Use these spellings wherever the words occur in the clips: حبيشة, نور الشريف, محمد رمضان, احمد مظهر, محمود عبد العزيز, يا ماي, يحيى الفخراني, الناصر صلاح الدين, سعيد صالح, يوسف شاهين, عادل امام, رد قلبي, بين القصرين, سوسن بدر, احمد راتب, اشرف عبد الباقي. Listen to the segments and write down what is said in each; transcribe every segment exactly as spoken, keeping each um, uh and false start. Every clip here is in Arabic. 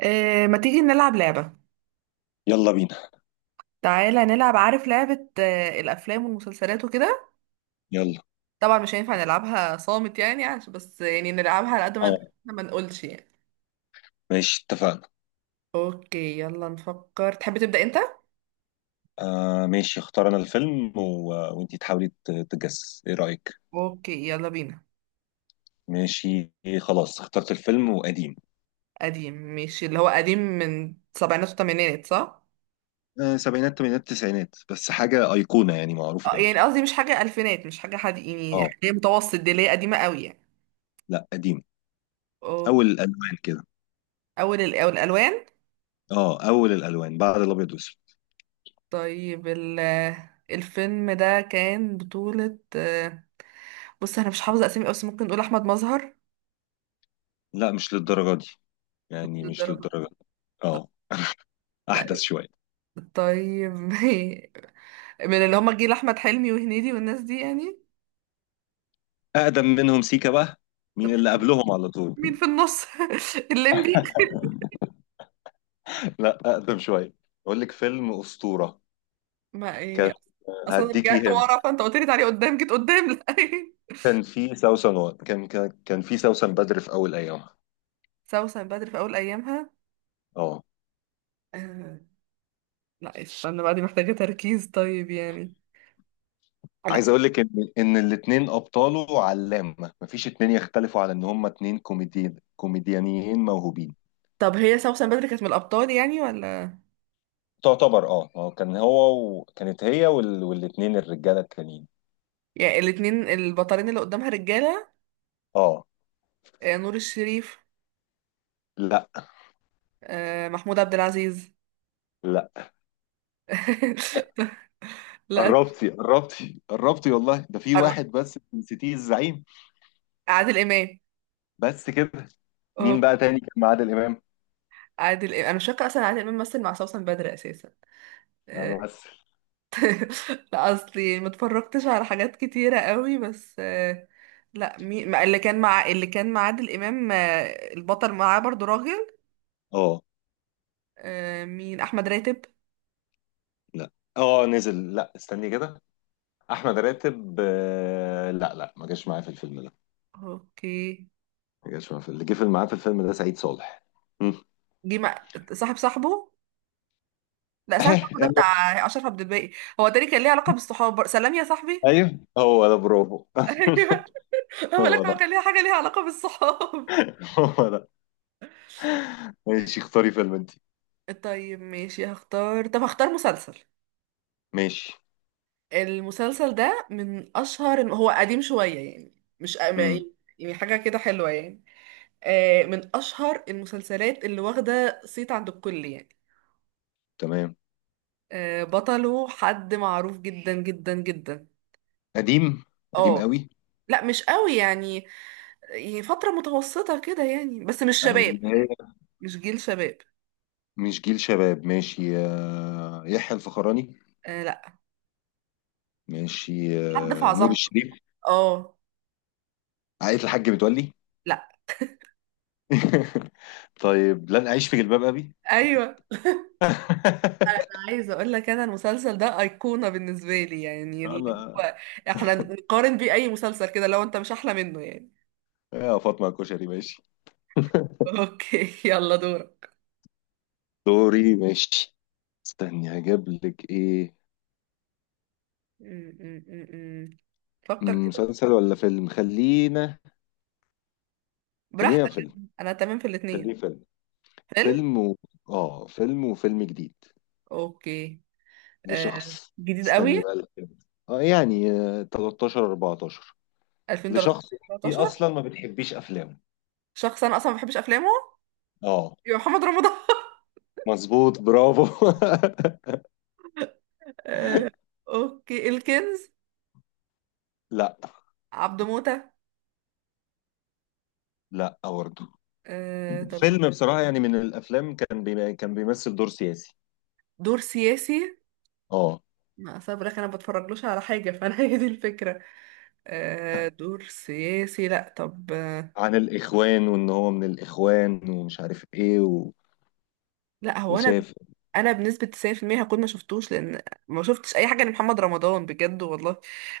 آه، ما تيجي نلعب لعبة. يلا بينا. تعالى نلعب، عارف لعبة آه، الأفلام والمسلسلات وكده. يلا. طبعا مش هينفع نلعبها صامت يعني، عشان بس يعني نلعبها على قد ما نقدر، اه، إحنا ما نقولش يعني. ماشي اتفقنا. اوكي يلا نفكر، تحب تبدأ انت؟ آه ماشي، اختار انا الفيلم و... وانتي تحاولي ت- تجس، ايه رأيك؟ اوكي يلا بينا. ماشي. خلاص اخترت الفيلم وقديم. قديم ماشي، اللي هو قديم من سبعينات وثمانينات صح؟ آه سبعينات تمانينات تسعينات، بس حاجة أيقونة يعني معروفة آه، قوي. يعني قصدي مش حاجة ألفينات، مش حاجة حد يعني اه، حاجة متوسط، دي اللي هي قديمة قوي يعني. لا قديم. أول أوكي. الألوان كده. أول الأول الألوان. اه، أول الألوان بعد الأبيض والأسود. طيب ال- الفيلم ده كان بطولة آه، بص انا مش حافظه اسامي قوي، بس ممكن نقول احمد مظهر. لا مش للدرجة دي، يعني مش للدرجة. للدرجة دي. اه، لا. أحدث شوية. طيب من اللي هما جيل احمد حلمي وهنيدي والناس دي يعني. أقدم منهم سيكا بقى، طب مين اللي مين، قبلهم على طول. مين في النص؟ الليمبي. لا، أقدم شوية. أقول لك فيلم أسطورة ما كان. يعني اصلا هديكي رجعت هنا. ورا فانت قلت لي تعالي قدام، جيت قدام، لا كان في سوسن و... كان كان كان في سوسن بدر في اول ايامها. سوسن بدر في اول ايامها. اه، آه، لا استنى بقى، دي محتاجه تركيز طيب يعني. لا. عايز اقول لك ان ان الاثنين ابطاله علامه، مفيش اتنين يختلفوا على ان هما اتنين كوميدي كوميديانيين موهوبين. طب هي سوسن بدر كانت من الابطال يعني ولا؟ تعتبر، اه، هو كان هو وكانت هي وال... والاثنين الرجاله التانيين. يعني الاتنين البطلين اللي قدامها رجاله. اه. آه، نور الشريف. لا، آه، محمود عبد العزيز. لا. لا. قربتي قربتي قربتي، والله ده في أر- واحد بس نسيتيه، الزعيم. عادل امام. بس كده. مين أهو، بقى تاني كان معاه عادل امام؟ عادل امام انا مش فاكره اصلا عادل امام مثل مع سوسن بدر اساسا. انا آه، بس. لا اصلي ما اتفرجتش على حاجات كتيره قوي بس. آه، لا مي... ما- اللي كان مع اللي كان مع عادل امام. آه، البطل معاه برضو راجل. اه. آه، مين، احمد راتب؟ لا، اه نزل، لا استني كده، احمد راتب، آه، لا لا، ما جاش معايا في الفيلم ده. اوكي. ما جاش معايا في اللي جه في معاه في الفيلم ده، سعيد صالح. مم. جه مع صاحب صاحبه لا، صاحب صاحبه ده بتاع اشرف عبد الباقي. هو تاني كان ليه علاقه بالصحاب، سلام يا صاحبي ايوه هو ده، برافو. ايوه، هو هو لك هو ده. كان ليه حاجه ليها علاقه بالصحاب. هو ده. ماشي اختاري فيلم انت. طيب ماشي هختار، طب هختار مسلسل. ماشي. المسلسل ده من اشهر، إن هو قديم شوية يعني. مش ما- امم يعني، يعني حاجة كده حلوة يعني. آه، من اشهر المسلسلات اللي واخدة صيت عند الكل يعني. تمام. آه، بطله حد معروف جدا جدا جدا. قديم. قديم اه، قوي. لا مش قوي يعني. يعني فترة متوسطة كده يعني، بس مش يعني اللي شباب هي، يعني، مش جيل شباب. مش جيل شباب، ماشي. آه، يحيى الفخراني. آه لا. ماشي. حد في آه، نور عظمته كده. الشريف. اه. عائلة الحاج متولي. لا. طيب، لن أعيش في جلباب أبي. ايوه. عايزه اقول لك انا المسلسل ده ايقونه بالنسبه لي، يعني اللي انا. هو احنا نقارن بيه اي مسلسل كده لو انت مش احلى منه يعني. يا فاطمه الكشري ماشي. اوكي يلا دورك. دوري ماشي. استني هجيب لك ايه. م- م- م- م. فكر مم، كده. مسلسل ولا فيلم؟ خلينا، خلينا براحتك. فيلم. انا تمام في الاثنين. خليه فيلم. فيلم. فيلم و... اه فيلم، وفيلم جديد اوكي. آه. لشخص. جديد استني قوي. بقى الفيلم. اه يعني آه، تلتاشر اربعتاشر ألفين وتلتاشر. لشخص. انت تلتاشر. اصلا ما بتحبيش افلامه. شخص انا اصلا ما بحبش افلامه، اه يبقى محمد رمضان مظبوط، برافو. آه. اوكي، الكنز. لا. عبده موتة. لا برضه. آه. طب. فيلم بصراحة يعني من الافلام، كان بي... كان بيمثل دور سياسي. دور سياسي. اه، ما صبرك، انا بتفرجلوش على حاجه فانا هي دي الفكره. آه دور سياسي، لا طب آه. عن الاخوان وان هو من الاخوان ومش عارف ايه. لا هو انا وسافر. انا بنسبة تسعين بالمية هكون ما شفتوش، لان ما شفتش اي حاجة لمحمد رمضان بجد والله.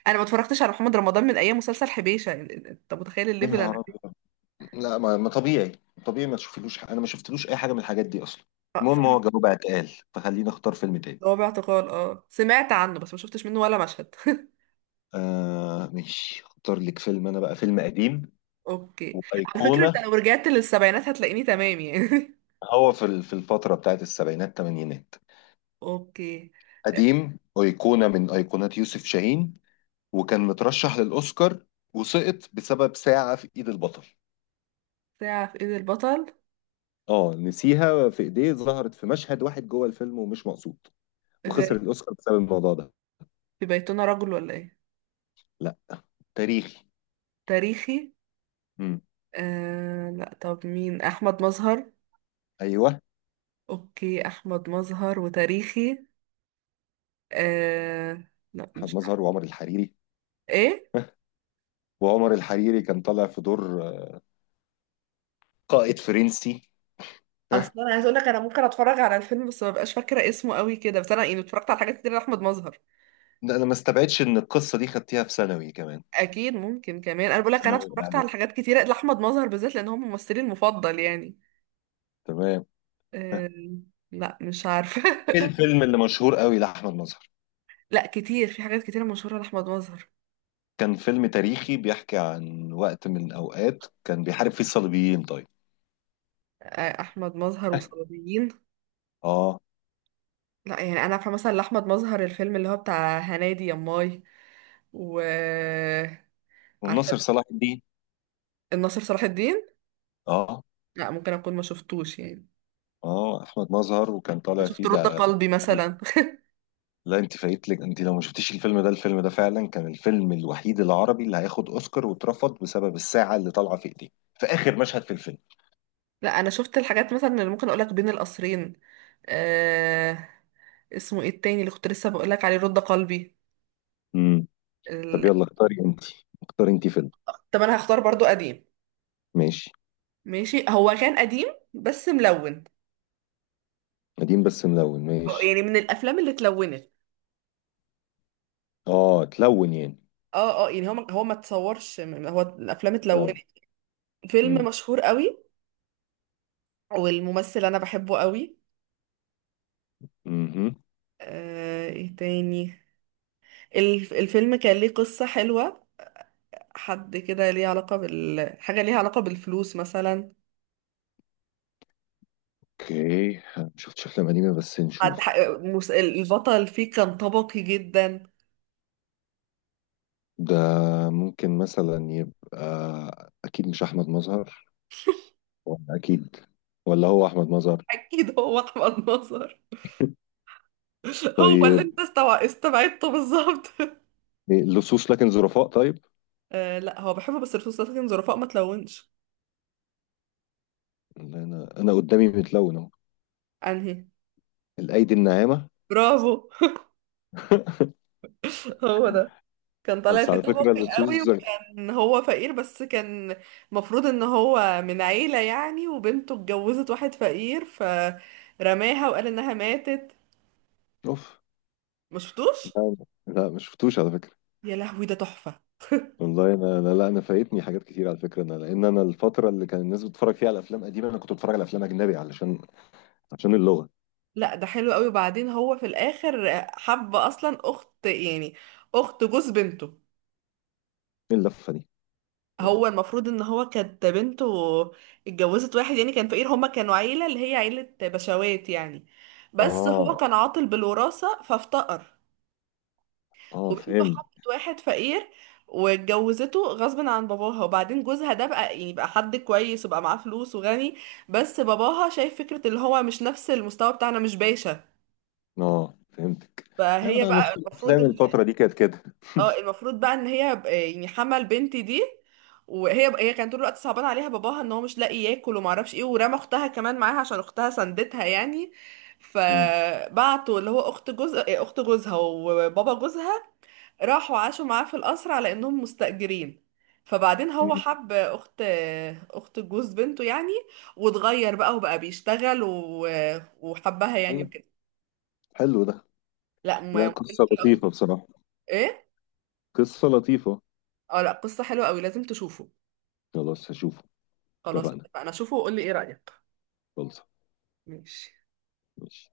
انا ما اتفرجتش على محمد رمضان من ايام مسلسل حبيشة، يعني انت متخيل يا الليفل انا نهار فيه؟ ابيض. لا، ما ما طبيعي. طبيعي ما تشوفلوش، ح- انا ما شفتلوش اي حاجه من الحاجات دي اصلا. اه المهم هو فاهم. جوابها اتقال، فخليني اختار فيلم تاني. هو باعتقال، اه سمعت عنه بس ما شفتش منه ولا مشهد آه ماشي، اختار لك فيلم انا بقى، فيلم قديم اوكي. على فكرة انت وايقونه. لو رجعت للسبعينات هتلاقيني تمام يعني. هو في ال- في الفتره بتاعت السبعينات الثمانينات. اوكي. قديم، ايقونه من ايقونات يوسف شاهين. وكان مترشح للاوسكار، وسقط بسبب ساعه في ايد البطل. ساعة في ايد البطل. اه، نسيها في ايديه، ظهرت في مشهد واحد جوه الفيلم، ومش مقصود. وخسر غريب. الاوسكار بسبب الموضوع ده. في بيتنا رجل ولا ايه؟ لا، تاريخي. تاريخي. امم آه لا، طب مين، احمد مظهر؟ ايوه، اوكي احمد مظهر وتاريخي. آه... لا احمد مش مظهر وعمر الحريري. ايه. وعمر الحريري كان طالع في دور قائد فرنسي. ها، اصلا انا عايز اقول لك انا ممكن اتفرج على الفيلم بس ما بقاش فاكره اسمه قوي كده، بس انا يعني اتفرجت على حاجات كتير لاحمد مظهر. ده انا ما استبعدش ان القصه دي خدتيها في ثانوي كمان. اكيد ممكن كمان، انا بقول لك انا ثانوي اتفرجت إعدادي. على حاجات كتير لاحمد مظهر بالذات لان هو ممثلي المفضل يعني. تمام. آه... لا مش عارفه. ايه الفيلم اللي مشهور قوي لاحمد مظهر؟ لا كتير، في حاجات كتير مشهوره لاحمد مظهر. كان فيلم تاريخي بيحكي عن وقت من الاوقات كان بيحارب فيه الصليبيين، طيب. آه... احمد مظهر وصليبيين. اه، لا، يعني انا عارفه مثلا لاحمد مظهر الفيلم اللي هو بتاع هنادي يا ماي، و آه، عارفه والناصر صلاح الدين. الناصر صلاح الدين. اه. لا ممكن اكون ما شفتوش يعني. اه، احمد مظهر، وكان انا طالع شفت فيه رد ده. قلبي مثلا لا انت فايتلك، انت لو ما شفتيش الفيلم ده، الفيلم ده فعلا كان الفيلم الوحيد العربي اللي هياخد اوسكار واترفض، بسبب الساعة اللي طالعة في ايديه في اخر مشهد في الفيلم. لا انا شفت الحاجات مثلا اللي ممكن اقولك بين القصرين. آه... اسمه ايه التاني اللي كنت لسه بقولك عليه، رد قلبي. امم طب ال... يلا اختاري انت. اختاري انت فيلم. طب انا هختار برضو قديم. ماشي. ماشي، هو كان قديم بس ملون. قديم بس ملون، آه، ماشي. يعني من الافلام اللي اتلونت. اه تلون يعني. اه اه، يعني هو ما- هو ما اتصورش، م- هو الافلام اتلونت. تلون. فيلم امم مشهور قوي. والممثل انا بحبه قوي. امم آه... ايه تاني؟ الف... الفيلم كان ليه قصة حلوة. حد كده ليه علاقة بال، حاجة ليها علاقة بالفلوس مثلا. اوكي، أنا ما شفتش افلام قديمة، بس حد ح... نشوف. مس... البطل فيه كان طبقي جدا. ده ممكن مثلا يبقى، اكيد مش احمد مظهر. ولا اكيد. ولا هو احمد مظهر. أكيد هو أحمد نصر هو اللي طيب. أنت استوع... استبعدته بالظبط. إيه، لصوص لكن ظرفاء، طيب. آه لا، هو بحبه بس الفلوس لكن ظرفاء ما تلونش. اللي انا، انا قدامي متلون اهو. أنهي؟ الايدي الناعمه. برافو. هو ده. كان طالع بس فيه على فكره طبقي قوي، اللصوص. وكان هو فقير بس كان المفروض ان هو من عيلة يعني. وبنته اتجوزت واحد فقير فرماها وقال انها ماتت. اوف. مشفتوش؟ لا. لا ما شفتوش على فكره. يا لهوي ده تحفة. والله انا، لا, لا انا فايتني حاجات كتير على فكره، انا لان انا الفتره اللي كان الناس بتتفرج فيها على افلام قديمه انا كنت بتفرج على افلام اجنبي علشان، عشان اللغه. لا ده حلو قوي، وبعدين هو في الاخر حب اصلا اخت يعني، اخت جوز بنته. ايه اللفه دي؟ أخ. هو المفروض ان هو كانت بنته اتجوزت واحد يعني كان فقير، هما كانوا عيلة اللي هي عيلة بشوات يعني، بس هو اه. كان عاطل بالوراثة فافتقر. اه وبنته فهمت. حبت واحد فقير واتجوزته غصب عن باباها، وبعدين جوزها ده بقى يعني بقى حد كويس وبقى معاه فلوس وغني. بس باباها شايف فكرة اللي هو مش نفس المستوى بتاعنا، مش باشا. اه فهمتك. ايوه فهي انا بقى نص المفروض الافلام ان، الفتره دي كانت كده. اه المفروض بقى ان هي ب- يعني حمل بنتي دي. وهي هي كانت طول الوقت صعبان عليها باباها ان هو مش لاقي ياكل وما اعرفش ايه، ورمى اختها كمان معاها عشان اختها سندتها يعني. مم. فبعتوا اللي هو اخت جوز إيه، اخت جوزها وبابا جوزها راحوا عاشوا معاه في القصر على انهم مستأجرين. فبعدين هو مم. حب اخت، اخت جوز بنته يعني. واتغير بقى وبقى بيشتغل و... وحبها يعني الله، وكده. حلو ده. لا لا ما. قصه لطيفه بصراحه. ايه. قصه لطيفه. اه لا، قصة حلوة قوي لازم تشوفه. خلاص هشوفه. خلاص اتفقنا. اتفقنا، شوفه وقول لي ايه رأيك. خلص. ماشي. ماشي.